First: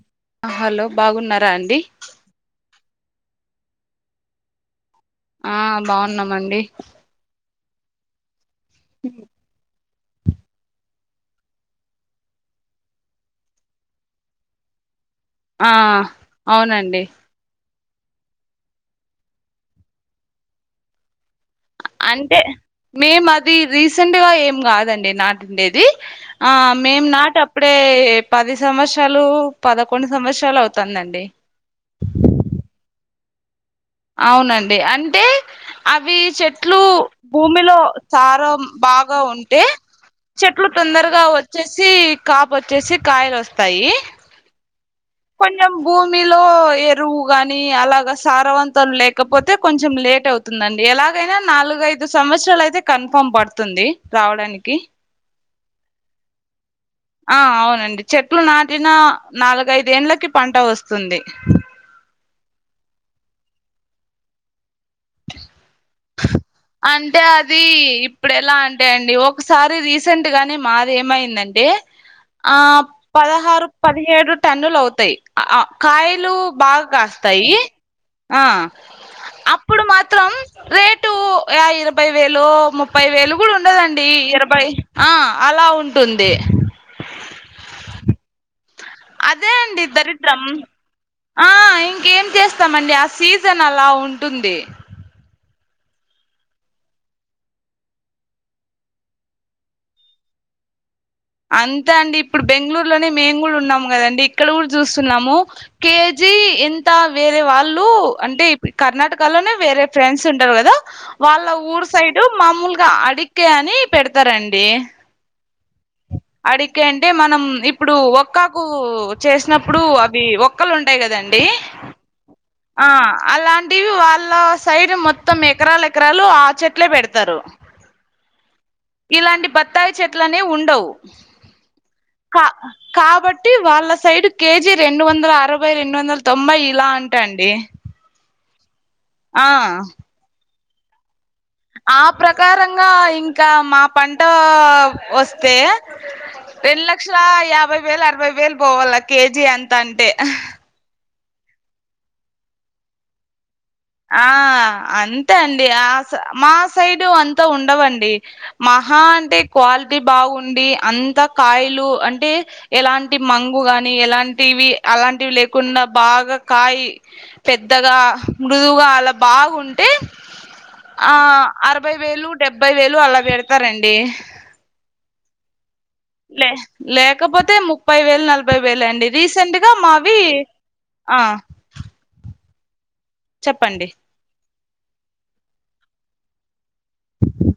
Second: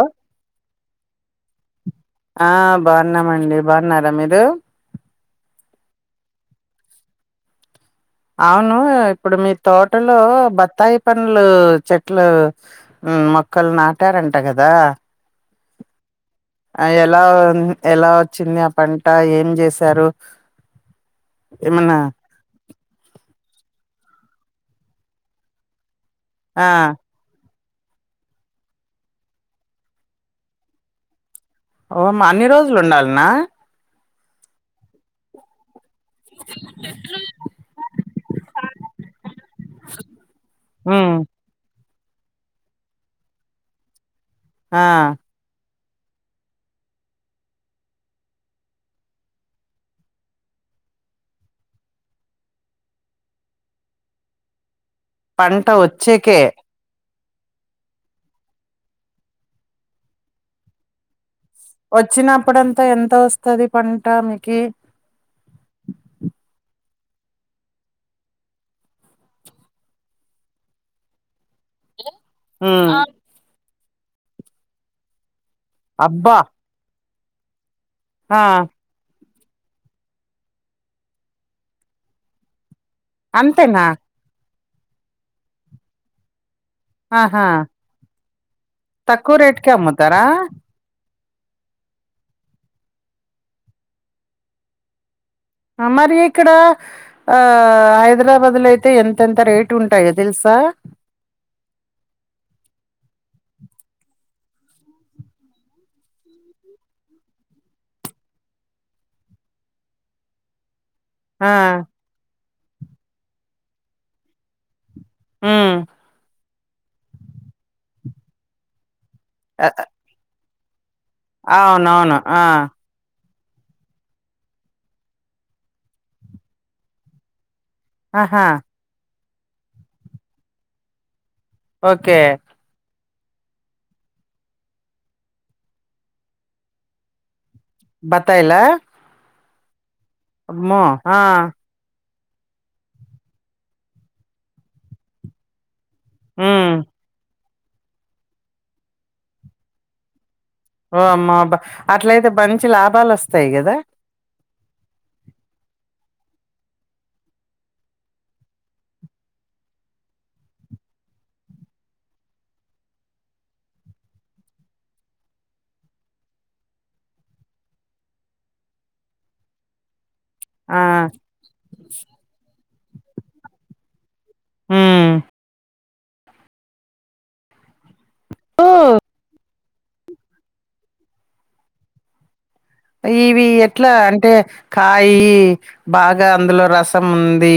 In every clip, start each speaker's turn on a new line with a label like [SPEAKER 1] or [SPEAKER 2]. [SPEAKER 1] ఓ
[SPEAKER 2] హ హలో బాగున్నారా అండి.
[SPEAKER 1] ఆ బావున్నామండి బావున్నారా మీరు
[SPEAKER 2] ఆ బావున్నామండి
[SPEAKER 1] అవును ఇప్పుడు మీ తోటలో బత్తాయి పండ్లు చెట్లు ఆ మొక్కలు నాటారంట కదా
[SPEAKER 2] ఆ
[SPEAKER 1] ఆ
[SPEAKER 2] అవునండి
[SPEAKER 1] ఎలా ఎలా వచ్చింది ఆ పంట ఏం చేశారు ఏమన్నా
[SPEAKER 2] అంటే మేము అది రీసెంట్గా ఏం కాదండి నాటిండేది ఆ మేము నాటి అప్పుడే పది సంవత్సరాలు పదకొండు సంవత్సరాలు అవుతుందండి
[SPEAKER 1] ఓ మా అన్ని రోజులు ఉండాలినా
[SPEAKER 2] అవునండి అంటే అవి చెట్లు భూమిలో సారం బాగా ఉంటే చెట్లు
[SPEAKER 1] ఉమ్,
[SPEAKER 2] తొందరగా వచ్చ వచ్చేసి కాపు వచ్చేసి కాయలు వస్తాయి
[SPEAKER 1] ఆ
[SPEAKER 2] కొంచెం భూమిలో ఎరువు గాని అలాగా సారవంతం లేకపోతే కొంచెం లేట్ అవుతు దండి ఎలాగైనా నాలుగఐదు సంవత్సరాలు అయితే కన్ఫామ్ పడుతుంది రావడానికి
[SPEAKER 1] పంట వచ్చేకే
[SPEAKER 2] ఆ అవునండి చెట్లు నాటిన నాలుగఐద ఏంలకి పంట వస్తుంది
[SPEAKER 1] వచ్చినప్పుడంతా ఎంత వస్తది పంట మీకు
[SPEAKER 2] అంటే అది ఇప్పుడు ఎలా అంటే అండి ఒకసారి రీసెంట్ గానే మాది ఏమయిందంటే ఆ పదహారు పదిహేడు టన్నులు అవుతాయి ఆ కాయలు
[SPEAKER 1] అబ్బా
[SPEAKER 2] బాగా కాస్తాయి ఆ ఇప్పుడు మాత్రం రేటు ఇరవై వేలు ము ముప్పై వేలు కూడా
[SPEAKER 1] అంతేనా
[SPEAKER 2] ఉండదండి ఇరవై ఆ అలా ఉంటుంది
[SPEAKER 1] ఆహా తక్కువ
[SPEAKER 2] అదే
[SPEAKER 1] రేటుకే
[SPEAKER 2] అండి
[SPEAKER 1] అమ్ముతారా
[SPEAKER 2] దరిద్రం ఆ ఇంకేం చేస్తామండి ఆ సీజన్ అలా ఉంటుంది
[SPEAKER 1] ఆ మరి ఇక్కడ ఆ హైదరాబాద్ లో అయితే ఎంత ఎంత రేటు ఉంటాయో తెలుసా
[SPEAKER 2] అంతా అండి ఇప్పుడు బెంగళూరులోనే మేము కూడా ఉన్నాము కదండి ఇక్కడ కూడా చూస్తున్నాము కేజీ ఎంత వేరే వాళ్ళు అంటే కర్ణటకలోనే వేరే ఫ్రెండ్స్ ఉంటారు కదా వాళ్ళ
[SPEAKER 1] ఆ
[SPEAKER 2] ఊరు సైడ్ మామూలుగా అడిక్క అని పెడతారండి
[SPEAKER 1] ఉం
[SPEAKER 2] అడిక్కే అంటే మనం ఇప్పుడు ఒక్కాకు
[SPEAKER 1] అ
[SPEAKER 2] చేసినప్పుడు అవి ఒక్కలు ఉంటాయి కదండి
[SPEAKER 1] అవునవును ఆ
[SPEAKER 2] ఆ అలాంటివి వాళ్ళ సైడ్ మొత్తం ఎకరాల ఎకరాలు ఆ చెట్లే పెడతారు
[SPEAKER 1] ఆహా
[SPEAKER 2] ఇలాంటి బత్తాయి చెట్లనేయి ఉండవు
[SPEAKER 1] ఓకే
[SPEAKER 2] పా కాబట్టి వాళ్ళ సైడ్ కేజీ రెండు వందల అరవై రెండు వందల తొంభై ఇలా అంటాండి
[SPEAKER 1] బత్తాయిల
[SPEAKER 2] ఆ
[SPEAKER 1] అమ్మో ఆ
[SPEAKER 2] ఆ ప్రకారంగా ఇంకా మా పంట వస్తే
[SPEAKER 1] ఉమ్
[SPEAKER 2] రెండు లక్షల యాభై వేలు అరవై వేలు పోవాలా కేజీ ఎంత అంటే
[SPEAKER 1] ఓ అమ్మా అబా అట్లయితే మంచి లాభాలు వస్తాయి కదా
[SPEAKER 2] ఆ అంతే అండి ఆ మా సైడు అంత ఉండవండి మహా అంటే క్వాలిటీ బావుండి అంతా కాయిలు అంటే ఎలాంటి మంగు గాని ఎలాంటివి అలాంటివి లేకుండా బాగా కాయి పెద్దగా మృదువుగా అలా బాగుంటే ఆ అరభై వేలు డెబ్బై వేలు అలా పెడ్తారండి
[SPEAKER 1] ఉమ్
[SPEAKER 2] లే లేకపోతే ముప్పై వేలు నలభై
[SPEAKER 1] ఓ,
[SPEAKER 2] వేలు అండి రీసెంట్ గా మావి ఆ
[SPEAKER 1] ఇవి
[SPEAKER 2] చెప్పండి
[SPEAKER 1] ఎట్లా అంటే కాయి బాగా అందులో రస్ సం ఉంది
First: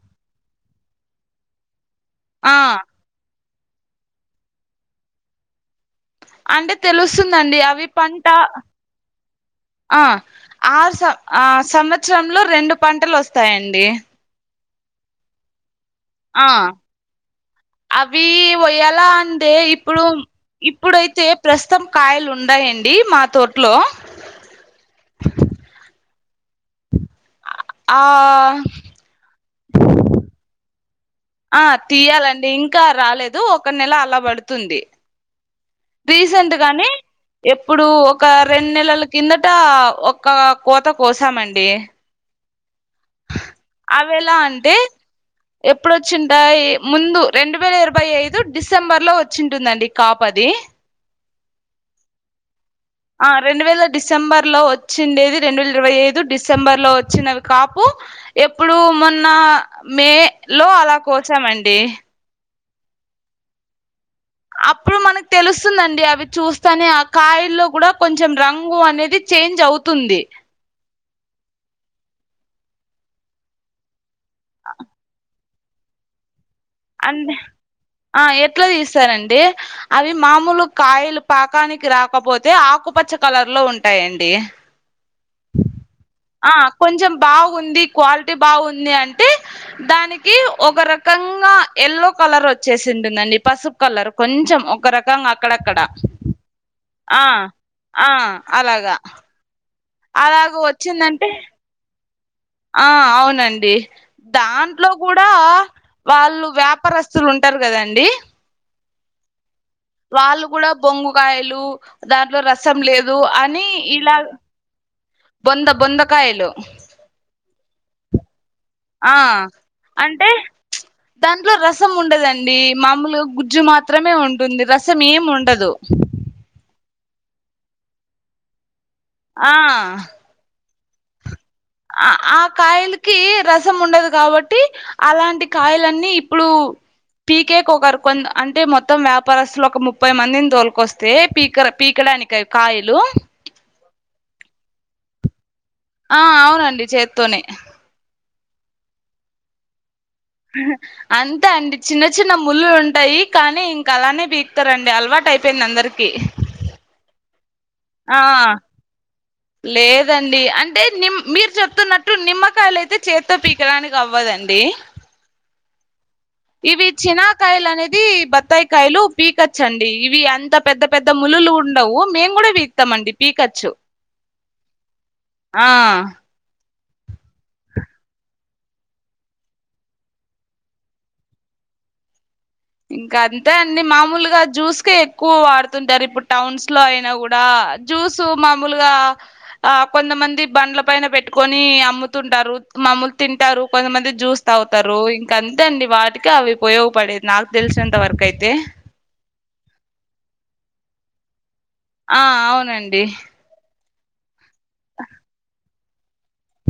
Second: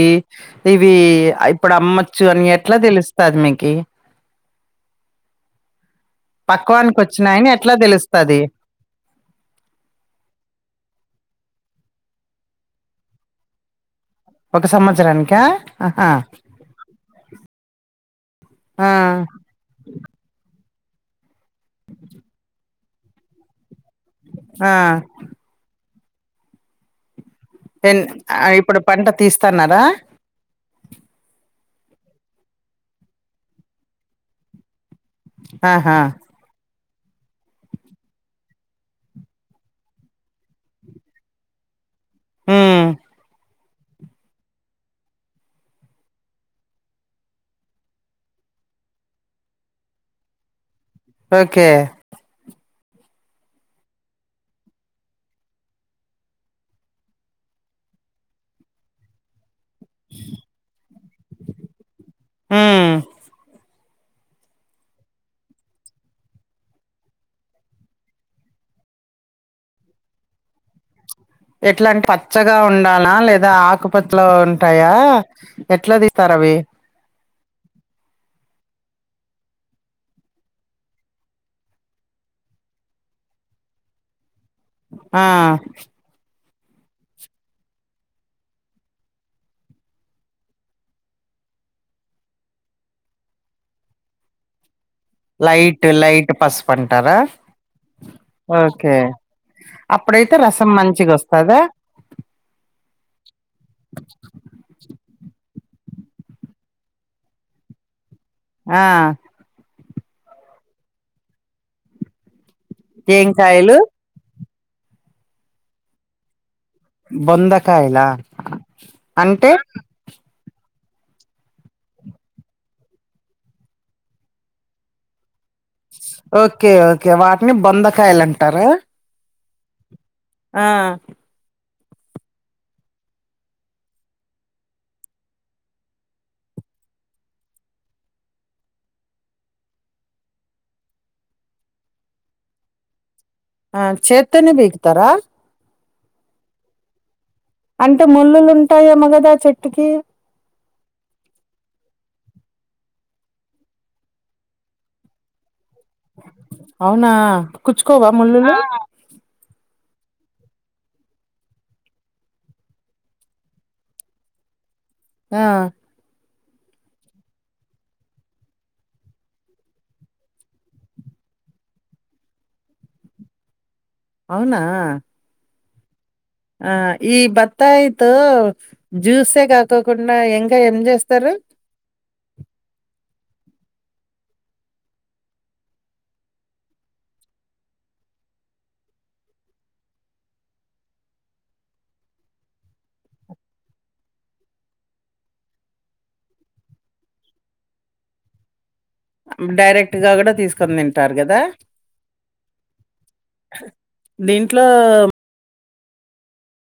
[SPEAKER 1] ఇవి ఇప్పుడు అమ్మచ్చు అని
[SPEAKER 2] ఆ
[SPEAKER 1] ఎట్లా తెలుస్తది మీకి
[SPEAKER 2] అంటే
[SPEAKER 1] పక్వానికి వచ్చినాయని
[SPEAKER 2] తెలుసుందండి
[SPEAKER 1] ఎట్లా
[SPEAKER 2] అవి పంట
[SPEAKER 1] తెలుస్తది
[SPEAKER 2] ఆ ఆరు సం ఆ సంవత్సరంలో రెండు పంటలు ఒస్తాయండి.
[SPEAKER 1] ఒక సంవత్సరానిక ఆహ
[SPEAKER 2] ఆ అవీ
[SPEAKER 1] ఆ
[SPEAKER 2] వోయ్యాల అంటే ఇప్పుడూ ఇప్పుడైతే ప్రస్తుతం కాయలు ఉండయండి మా తోట్లో
[SPEAKER 1] ఆ
[SPEAKER 2] [inaudible]
[SPEAKER 1] ఎన్ ఆ ఇప్పుడు పంట తీస్తన్నారా
[SPEAKER 2] ఆ తీయాలండి ఇంకా రాలేదు ఒక నెల అలా బాడ్తుంది.
[SPEAKER 1] ఆహా
[SPEAKER 2] రీసెంట్ గాని ఇప్పుడు ఒక రెన్ నెలల కిందట ఒక్క కోత కోసామండి
[SPEAKER 1] ఉమ్
[SPEAKER 2] అవెలా అంటే ఎప్పుడు ఒచ్చింటాయి ముందు రెండు వేల ఇరవై ఐదు డిసెంబర్ లో ఒచ్చింటుందండి కాపు అది
[SPEAKER 1] ఓకే
[SPEAKER 2] ఆ రెండు వేల డిసెంబర్ లో ఒచ్చిండేది రెండు వేల ఇరవై ఐదు డిసెంబర్ లో ఒచ్చినవి కాపూ ఎప్పుడు మొన్న మే లో అలా కోసామండి
[SPEAKER 1] ఊ [inaudible]
[SPEAKER 2] అప్పుడు మనకు తెలుస్తుందండి అవి చూస్తానే ఆ కాయల్లో కూడా కొంచెం రంగు అనేది చేంజ్ అవుతుంది
[SPEAKER 1] ఎట్లా అంట పచ్చగా ఉండాల లేదా ఆకుపచ్చలో ఉంటాయా ఎట్లా తీతరు అవి
[SPEAKER 2] అంద ఆ ఎట్లా తీస్సరండి. అవి మామూలు కాయలు పాకానికి రాకపోతే ఆకుపచ్చ కలర్లో ఉంటాయండి
[SPEAKER 1] ఆ
[SPEAKER 2] ఆ కొంచెం బాగుంది క్వాలిటీ బాగుంది అంటే దానికి ఒక రకంగా ఎల్లో కలర్ ఒచ్చేసి ఉంటుందండి పసుపు కలర్ కొంచెం ఒక రక
[SPEAKER 1] లైట్ లైట్ పసుపు అంటారా
[SPEAKER 2] ఆ ఆ అలాగా
[SPEAKER 1] ఒకే అప్పుడైతే
[SPEAKER 2] అలాగ
[SPEAKER 1] రసం మంచిగా
[SPEAKER 2] వచ్చిందంటే
[SPEAKER 1] ఒస్తదా
[SPEAKER 2] ఆ అవునండి దాంట్లో కూడా వాళ్ళు వ్యాపారస్తులు ఉంటారు కదండి
[SPEAKER 1] ఆ
[SPEAKER 2] వాళ్ళు కూడా బొంగుకాయలు దాంట్లో రసం లేదు
[SPEAKER 1] ఏం
[SPEAKER 2] అని
[SPEAKER 1] కాయలు
[SPEAKER 2] ఇలా బొంద బొందకాయలు
[SPEAKER 1] బొంద కాయల.
[SPEAKER 2] ఆ అంటే. దాంట్లో రసం ఉండదండి. మామూలుగా గుజ్జు మాత్రమే ఉంటుంది. రసం ఏమ్ ఉండదు.
[SPEAKER 1] ఓకే ఓకే వాటిని బొందకాయలు అంటారా.
[SPEAKER 2] ఆ
[SPEAKER 1] ఆ
[SPEAKER 2] ఆ కాయలకి రసం ఉండదు కాబట్టి. అలాంటి కాయలన్నీ ఇప్పుడు పీకేకి ఒకరు కొ అంటే మొత్తం వ్యాపారస్తులు ఒక ముప్పై మందిని తోలుకొస్తే పీకడానికి. కాయలు.
[SPEAKER 1] ఆ చేత్తోనే పీకుతారా.
[SPEAKER 2] ఆ అవునండి చేత్తోనే.
[SPEAKER 1] అంటే ముళ్ళులు ఉంటాయేమో కదా చెట్టుకి.
[SPEAKER 2] హ అంతే అండి చిన్న చిన్న ముల్లులు ఉంటాయి. కానీ ఇంక అలానే పీకుతారండి. అలవాటు అయిపోయింది అందరికి. కి
[SPEAKER 1] అవునా కుచ్చుకోవా
[SPEAKER 2] ఆ
[SPEAKER 1] ముళ్ళులు
[SPEAKER 2] లేదండి అంటే నిమ్ మీరు చెప్తున్నట్టు నిమ్మకాయలు అయితే చేత్తో పీకడానికి అవ్వదండి.
[SPEAKER 1] ఆ
[SPEAKER 2] ఇవి చినాకాయలు అనేది బత్తాయికాయలు పీకచ్చండి ఇవి అంత. పెద్ద పెద్ద ముల్లులు ఉండవు మేము కూడా తీత్తం మండి పీకచ్చు.
[SPEAKER 1] అవునా.
[SPEAKER 2] ఆ
[SPEAKER 1] ఆ ఈ బత్తాయితో జ్యూసే కాకోకుండా ఇంకా ఏం చేస్తారు.
[SPEAKER 2] ఇంకా అంతే అండి మామూలుగా జ్యూస్కే ఎక్కువ వాడుతుంటారు. ఇప్పుడు టౌన్స్ లో అయినా కూడా. జ్యూసు మామూలుగా. ఆ కొంతమంది బండ్ల పైన పెట్టుకొని అమ్ముతుంటారు మాములు తింటారు కొంతమంది జ్యూస్. తాగుతారు. ఇంక అంతే అండి వాటికి అవి ఉపయోగపడేది. నాకు తెలిసినంత వరకు అయితే.
[SPEAKER 1] డైరెక్ట్ గా కూడా తీసుకొని తింటారు కదా.
[SPEAKER 2] ఆ అవునండి.
[SPEAKER 1] దీంట్లో.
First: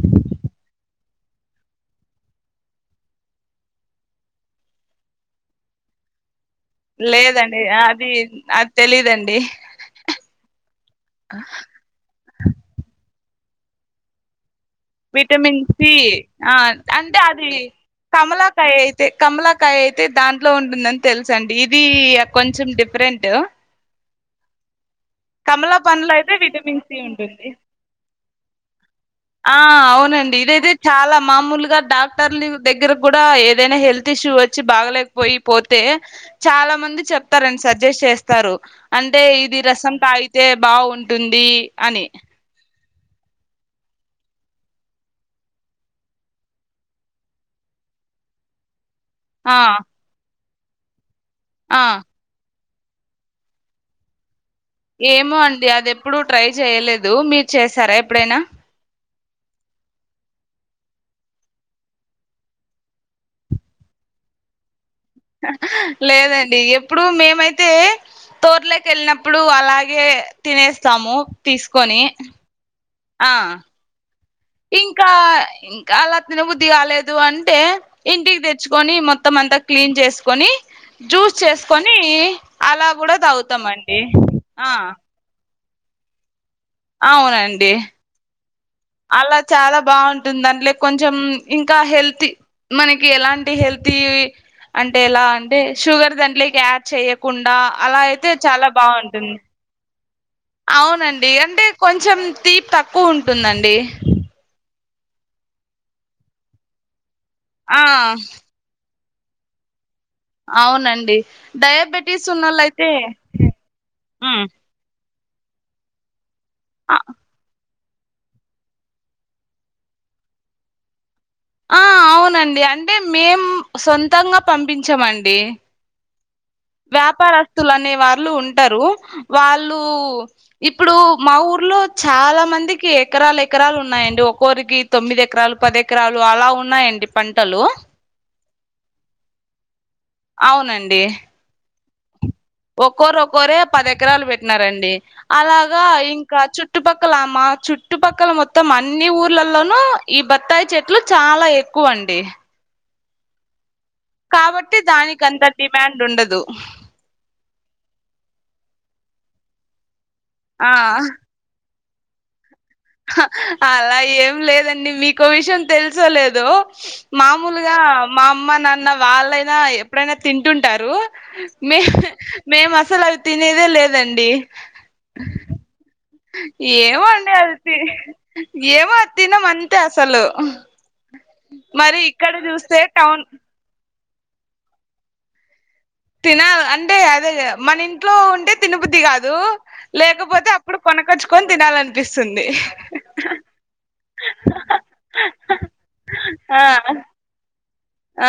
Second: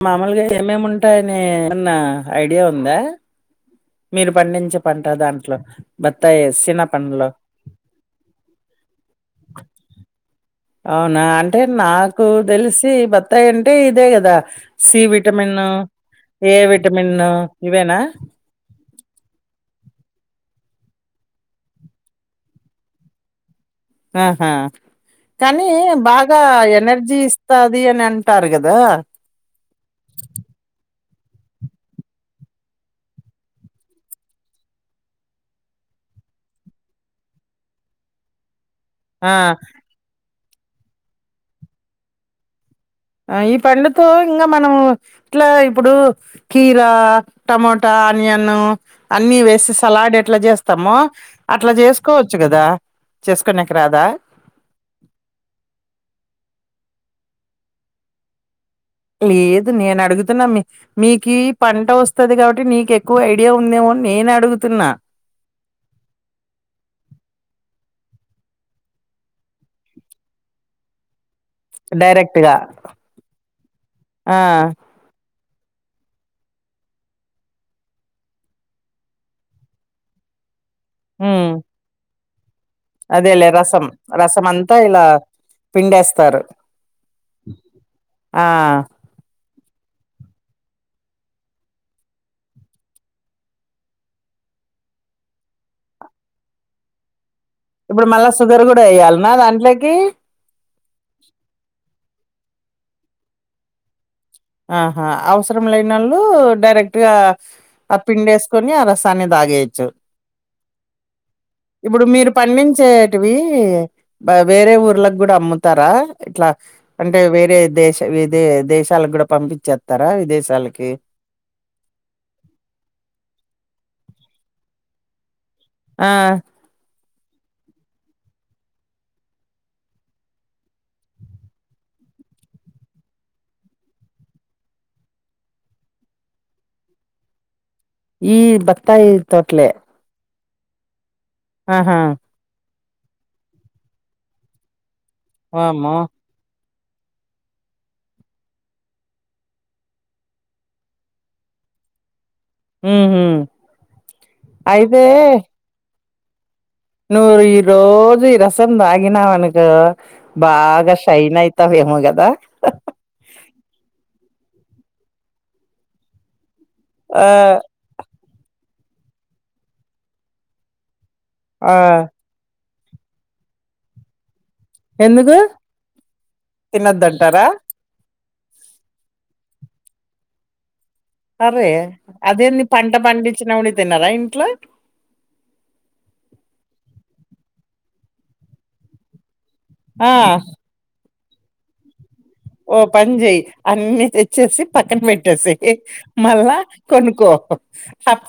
[SPEAKER 1] మామూలుగా ఏమేమి ఉంటాయ్. యని ఏమన్న ఐడియా ఉందా. మీరు పండించే పంట దాంట్లో బత్తాయే. సిన
[SPEAKER 2] లేదండి. అది అది తెలీదండి.
[SPEAKER 1] అవునా అంటే నాకు తెలిసి బత్తాయి అంటే ఇదే గదా. C
[SPEAKER 2] vitamin
[SPEAKER 1] vitamin.
[SPEAKER 2] సి ఆ
[SPEAKER 1] ఏ విటమిను. ఇవేనా.
[SPEAKER 2] కాయ అయితే కమలాకాయ అయితే దాంట్లో ఉంటుందని తెలుసండి ఇది కొంచెం డిఫరెంటూ.
[SPEAKER 1] ఆహా కానీ
[SPEAKER 2] కమలా పండ్లో అయితే
[SPEAKER 1] బాగా
[SPEAKER 2] విటమిన్ సి
[SPEAKER 1] ఎనర్జీ
[SPEAKER 2] ఉంటుంది
[SPEAKER 1] ఇస్తా. ది అని అంటారుకదా.
[SPEAKER 2] ఆ అవునండి ఇదైతే, చాలా మామూలుగా. డాక్టర్ల దగ్గర కూడా ఏదైనా హెల్త్ ఇష్యూ. వచ్చ వచ్చి బాగలేకపోయి పోతే చాలా మంది చెప్తారు. అండి సజెస్ట్ చేస్తారు. అంటే
[SPEAKER 1] ఆ
[SPEAKER 2] ఇది రసం తాగితే బాగుంటుంది. అని.
[SPEAKER 1] ఆ ఈ పండుతో ఇంకా మనం. ఇట్లా ఇప్పుడు. కీరా టమోటా ఆనియన్ను అన్నీ
[SPEAKER 2] ఆ
[SPEAKER 1] వేసి సలాడ్ ఎట్లా జేస్తమొ అట్లా
[SPEAKER 2] ఆ
[SPEAKER 1] జేస్కో చ్చు గదా చేస్కొనేకి రాదా
[SPEAKER 2] ఏమో అండి అదెప్పుడు ట్రై జేయ లేదు మీర్ చేసారా ఎప్పుడైనా
[SPEAKER 1] లేదు నేనడుగుతున్న మీ మీకీ పంట వస్తది గాబట్టి నీకెక్కువ ఐడియా ఉందేమో అన్ నేనే అడుగుతున్నా
[SPEAKER 2] లేదండి ఎప్పుడు మేమైతే తోట్లేకెళ్నప్పుడు అలాగే తినేస్తాము తీసుకొని
[SPEAKER 1] డైరెక్ట్ గా
[SPEAKER 2] ఆ
[SPEAKER 1] ఆ
[SPEAKER 2] ఇంకా ఇంకా అలా తిన బుద్ధి గాలేదు అంటే ఇంటిక్ దెచ్చ్కొని మొత్తం అంతా క్లీన్ జేస్కొని జ్యూస్
[SPEAKER 1] ఉమ్
[SPEAKER 2] చేస్కొనీ
[SPEAKER 1] అదేలే రసం రసం
[SPEAKER 2] ఆ
[SPEAKER 1] అంతా ఇలా పిండేస్తారు
[SPEAKER 2] అవునండి
[SPEAKER 1] ఆ
[SPEAKER 2] అలా చాలా బావుంటుంద్ దాంట్లేక్ కొంచం ఇంకా హెల్తీ మనకి ఎలాంటి హెల్తీ అంటే ఎలా అంటే షుగర్ దాంట్లేకి యాడ్ చేయ్యకుండా అలా అయితే చాలా బావుంటుం
[SPEAKER 1] అంట్లేకీ
[SPEAKER 2] అవునండి అంటే కొంచం తీప్ తక్కువుంటుందండి
[SPEAKER 1] ఆహా అవసరం లేనొళ్ళు డైరెక్ట్ గా ఆ పిండేస్ కొని అ రసాన్ని దాగేయెచ్చు
[SPEAKER 2] అవునండి
[SPEAKER 1] ఇబ్బుడు
[SPEAKER 2] డయాబెటీస్
[SPEAKER 1] మీరు
[SPEAKER 2] ఉన్నోళ్ళయితే
[SPEAKER 1] పంన్నించేటివి బ
[SPEAKER 2] మ్మ్
[SPEAKER 1] వేరే ఊర్లగ్ గ్గుడ అమ్ముతారా ఇట్లా అంటే వేరే దేశ వేే దేశాల గ్గుడ పంపిచ్చేత్తర విదేశాలకి
[SPEAKER 2] ఆ అవునండి అంటే మేం సొంతంగా పంపించమండి
[SPEAKER 1] ఆ
[SPEAKER 2] వ్యాపారస్తులు అనే వాళ్ళు ఉంటరూ వాళ్ళూ ఇప్పుడు మా ఊర్లో చాలా మందికి ఎకరాల్ ఎకరాల్ ఉన్నాయండి ఒక్కోరికి తొమ్మిదెకరాల్ పది ఎకరాలు అలా ఉన్నాయండి పంటలు
[SPEAKER 1] ఈ బత్తాయి తోట్లే
[SPEAKER 2] అవునండి
[SPEAKER 1] ఆహా
[SPEAKER 2] ఒక్కోరొక్కోరే పదెకరాలు వెట్నారండి అలాగా
[SPEAKER 1] వామ్మో
[SPEAKER 2] ఇం క చుట్టుపక్కల మా చుట్టుపక్కల మొత్తం అన్ని ఊర్లల్లోనూ ఈ బత్తాయి చెట్లు చాలా ఎ క్కువండి
[SPEAKER 1] ఊహు
[SPEAKER 2] కాబట్టి దానికంత డిమ్యాండుండదు
[SPEAKER 1] నువ్వ్ ఈ రోజు ఈ రసం దాగినావనుకో
[SPEAKER 2] ఆ
[SPEAKER 1] బాగా షైనై తావేమొ గదా
[SPEAKER 2] హా అలా ఏం లేదండి మీకో విషయం తెల్సోలేదో
[SPEAKER 1] ఆ
[SPEAKER 2] మామొలుగా మా అమ్మ నాన్న వాళ్ళైనా ఎప్పుడైనా తింటుంటారు
[SPEAKER 1] ఆ
[SPEAKER 2] మే మేమసలు అ అవి తినెదే లేదండి
[SPEAKER 1] ఎందుకు
[SPEAKER 2] ఏమో అండి
[SPEAKER 1] తినొద్దంటారా
[SPEAKER 2] అవి తీ ఏమో అత్తినమంతే అసలు
[SPEAKER 1] అరే
[SPEAKER 2] మరి ఇక్కడ
[SPEAKER 1] అదేంది
[SPEAKER 2] చూస్తే
[SPEAKER 1] పంట
[SPEAKER 2] టౌన్
[SPEAKER 1] పండిచ్చినోళ్ళే తినరా ఇంట్లో
[SPEAKER 2] తినాలి అంటే అదే మన ఇంట్లో ఉంటే తినబుద్ధి కాదు
[SPEAKER 1] ఆ
[SPEAKER 2] లేకపోతే అప్ ఇప్పుడు కొనకచ్ కొని తినాలనిపిస్తుంది
[SPEAKER 1] ఓ పని చేయి అన్ని తెచ్చేసి పక్కన పెట్టేసేయ్ మళ్ళా
[SPEAKER 2] ఆ
[SPEAKER 1] కొనుకో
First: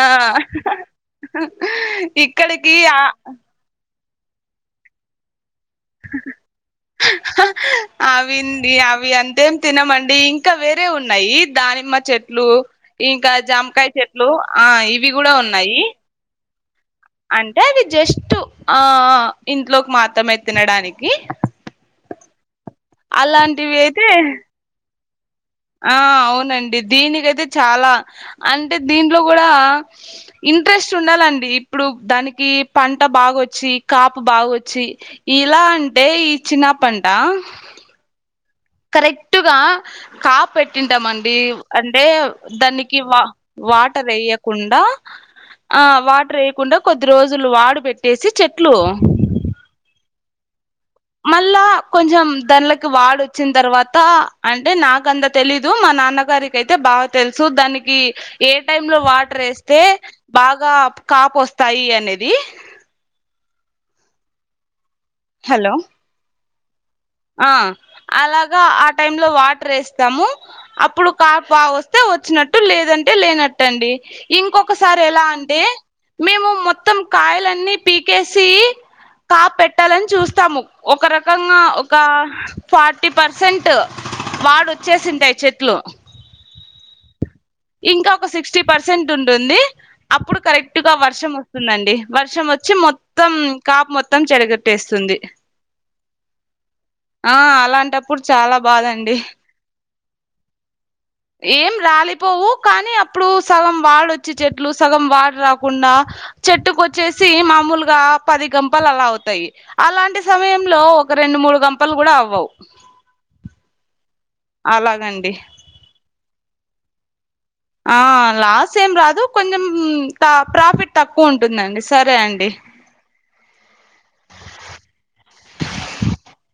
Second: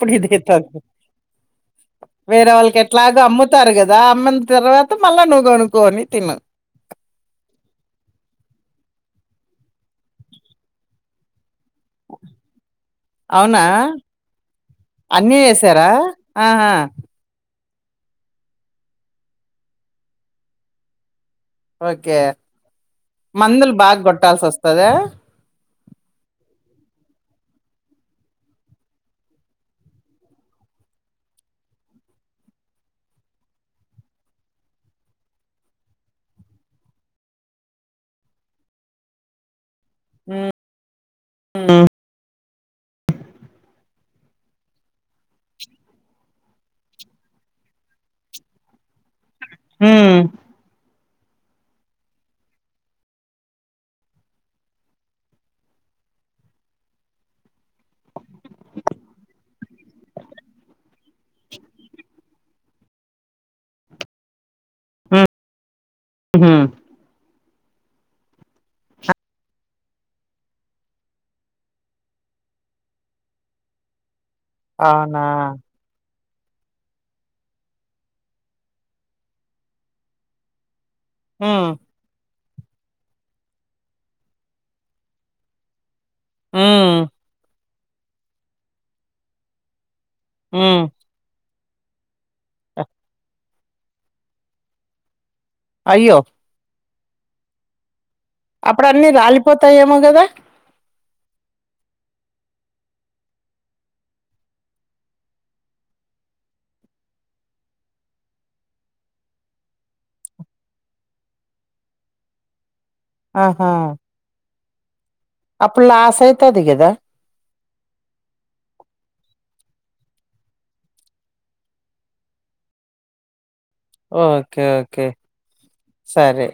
[SPEAKER 2] ఆ
[SPEAKER 1] ఇది అయితది వేరే
[SPEAKER 2] ఇక్కడికి
[SPEAKER 1] వాళ్ళకి
[SPEAKER 2] ఆ
[SPEAKER 1] ఎట్లాగో అమ్ముత్ తారు కదా అమ్మని తర్వాత మళ్ళా నువ్వు కొనుకోని తిను
[SPEAKER 2] అవిన్ డి అవి అంతేం తినమండి ఇంకా వేరే ఉన్నాయి దాని నిమ్మ చెట్లు ఇంకా
[SPEAKER 1] అవునా
[SPEAKER 2] జామకాయ చెట్లు ఆ ఇవి కూడా
[SPEAKER 1] అన్నీ
[SPEAKER 2] ఉన్నాయి
[SPEAKER 1] వేసారా ఆహా
[SPEAKER 2] అంటే అది జస్ట్ ఆ ఇంట్లోకి మాత్రం తినడానికి
[SPEAKER 1] ఓకే మందులు
[SPEAKER 2] అలాంటివి
[SPEAKER 1] బాగా
[SPEAKER 2] అయితే
[SPEAKER 1] కొట్టాల్సి వస్తదా
[SPEAKER 2] ఆ అవునండి దీనికైతే చాలా అంటే దీంట్లో కూడా ఇంట్రెస్ట్ ఉండాలండి ఇప్పుడు దానికి పంట బాగొచ్చి కాపు బాగొచ్చి ఇలా అంటే ఈ చినా పంట కరెక్ట్గా కాపు పెట్టింటాం అండి అన్ టే దానికి వా వాటర్ ఎయ్యకుండా ఆ వాటర్ వేయకుండా కొద్ది రోజులు వాడు పెట్టేసి చెట్లు
[SPEAKER 1] మ్మ్
[SPEAKER 2] మళ్ళా కొంచెం దాండ్లకి వాడొచ్చిన తర్వాత అంటే నాకు అంత తెలీదు మా నాన్న గారి కి అయితే బాగా తెలుసు దానికి ఏ టైమ్ లో వాటర్ యేస్తే బాగా కాపు వస్తాయి అనేది హలో
[SPEAKER 1] మ్మ్
[SPEAKER 2] ఆ అలాగా ఆ టైమ్ లో వాటర్ వేస్తాము అప్పుడు కాపు బాగొస్తే వచ్చినట్టు లేదంటే లేనట్టండి ఇంకొకసారి
[SPEAKER 1] అవునా
[SPEAKER 2] ఎలా అంటే మేము మొత్తం కాయలన్నీ పీకేసి కాప్ పెట్టాలని చూస్తాము ఒక రక కంగా
[SPEAKER 1] ఉమ్,
[SPEAKER 2] ఒక ఫార్టీ పర్సెంట్ వాడు వచ్చేసింటాయి చెట్లు
[SPEAKER 1] మ్మ్
[SPEAKER 2] ఇంకా ఒక సిక్స్టీ పర్సెంట్ ఉంటుంది అప్పుడు కరెక్ట్
[SPEAKER 1] ఉమ్.
[SPEAKER 2] గా వర్షం వస్తుందండి వర్షం వచ్చి మొత్తం కాపు మొత్తం చెడగొట్టేస్తుంది
[SPEAKER 1] అయ్యో
[SPEAKER 2] ఆ అలాంటప్పుడు చాలా
[SPEAKER 1] అప్పుడు అన్ని
[SPEAKER 2] బాదండి
[SPEAKER 1] రాలిపోతాయేమో కదా
[SPEAKER 2] ఏం రాలే పోవు కానీ అప్పుడు సగం వాడొచ్చి చెట్లు సగం వాడు రాకుండా చెట్టుకొచ్చేసి మామూలుగా పది గంపలు అలా అవుతాయి అలాంటి సమయంలో ఒక రెండు మూడు గంపలు కూడా అవ్వవు
[SPEAKER 1] ఆహా
[SPEAKER 2] అలాగండి
[SPEAKER 1] అప్పుడు లాస్ అయితది కదా
[SPEAKER 2] ఆ లాస్ ఏం రాదు కొంచెం ప్రాఫిట్ తక్కువ ఉంటుందండి సరే అండి
[SPEAKER 1] ఓకే ఓకే సరే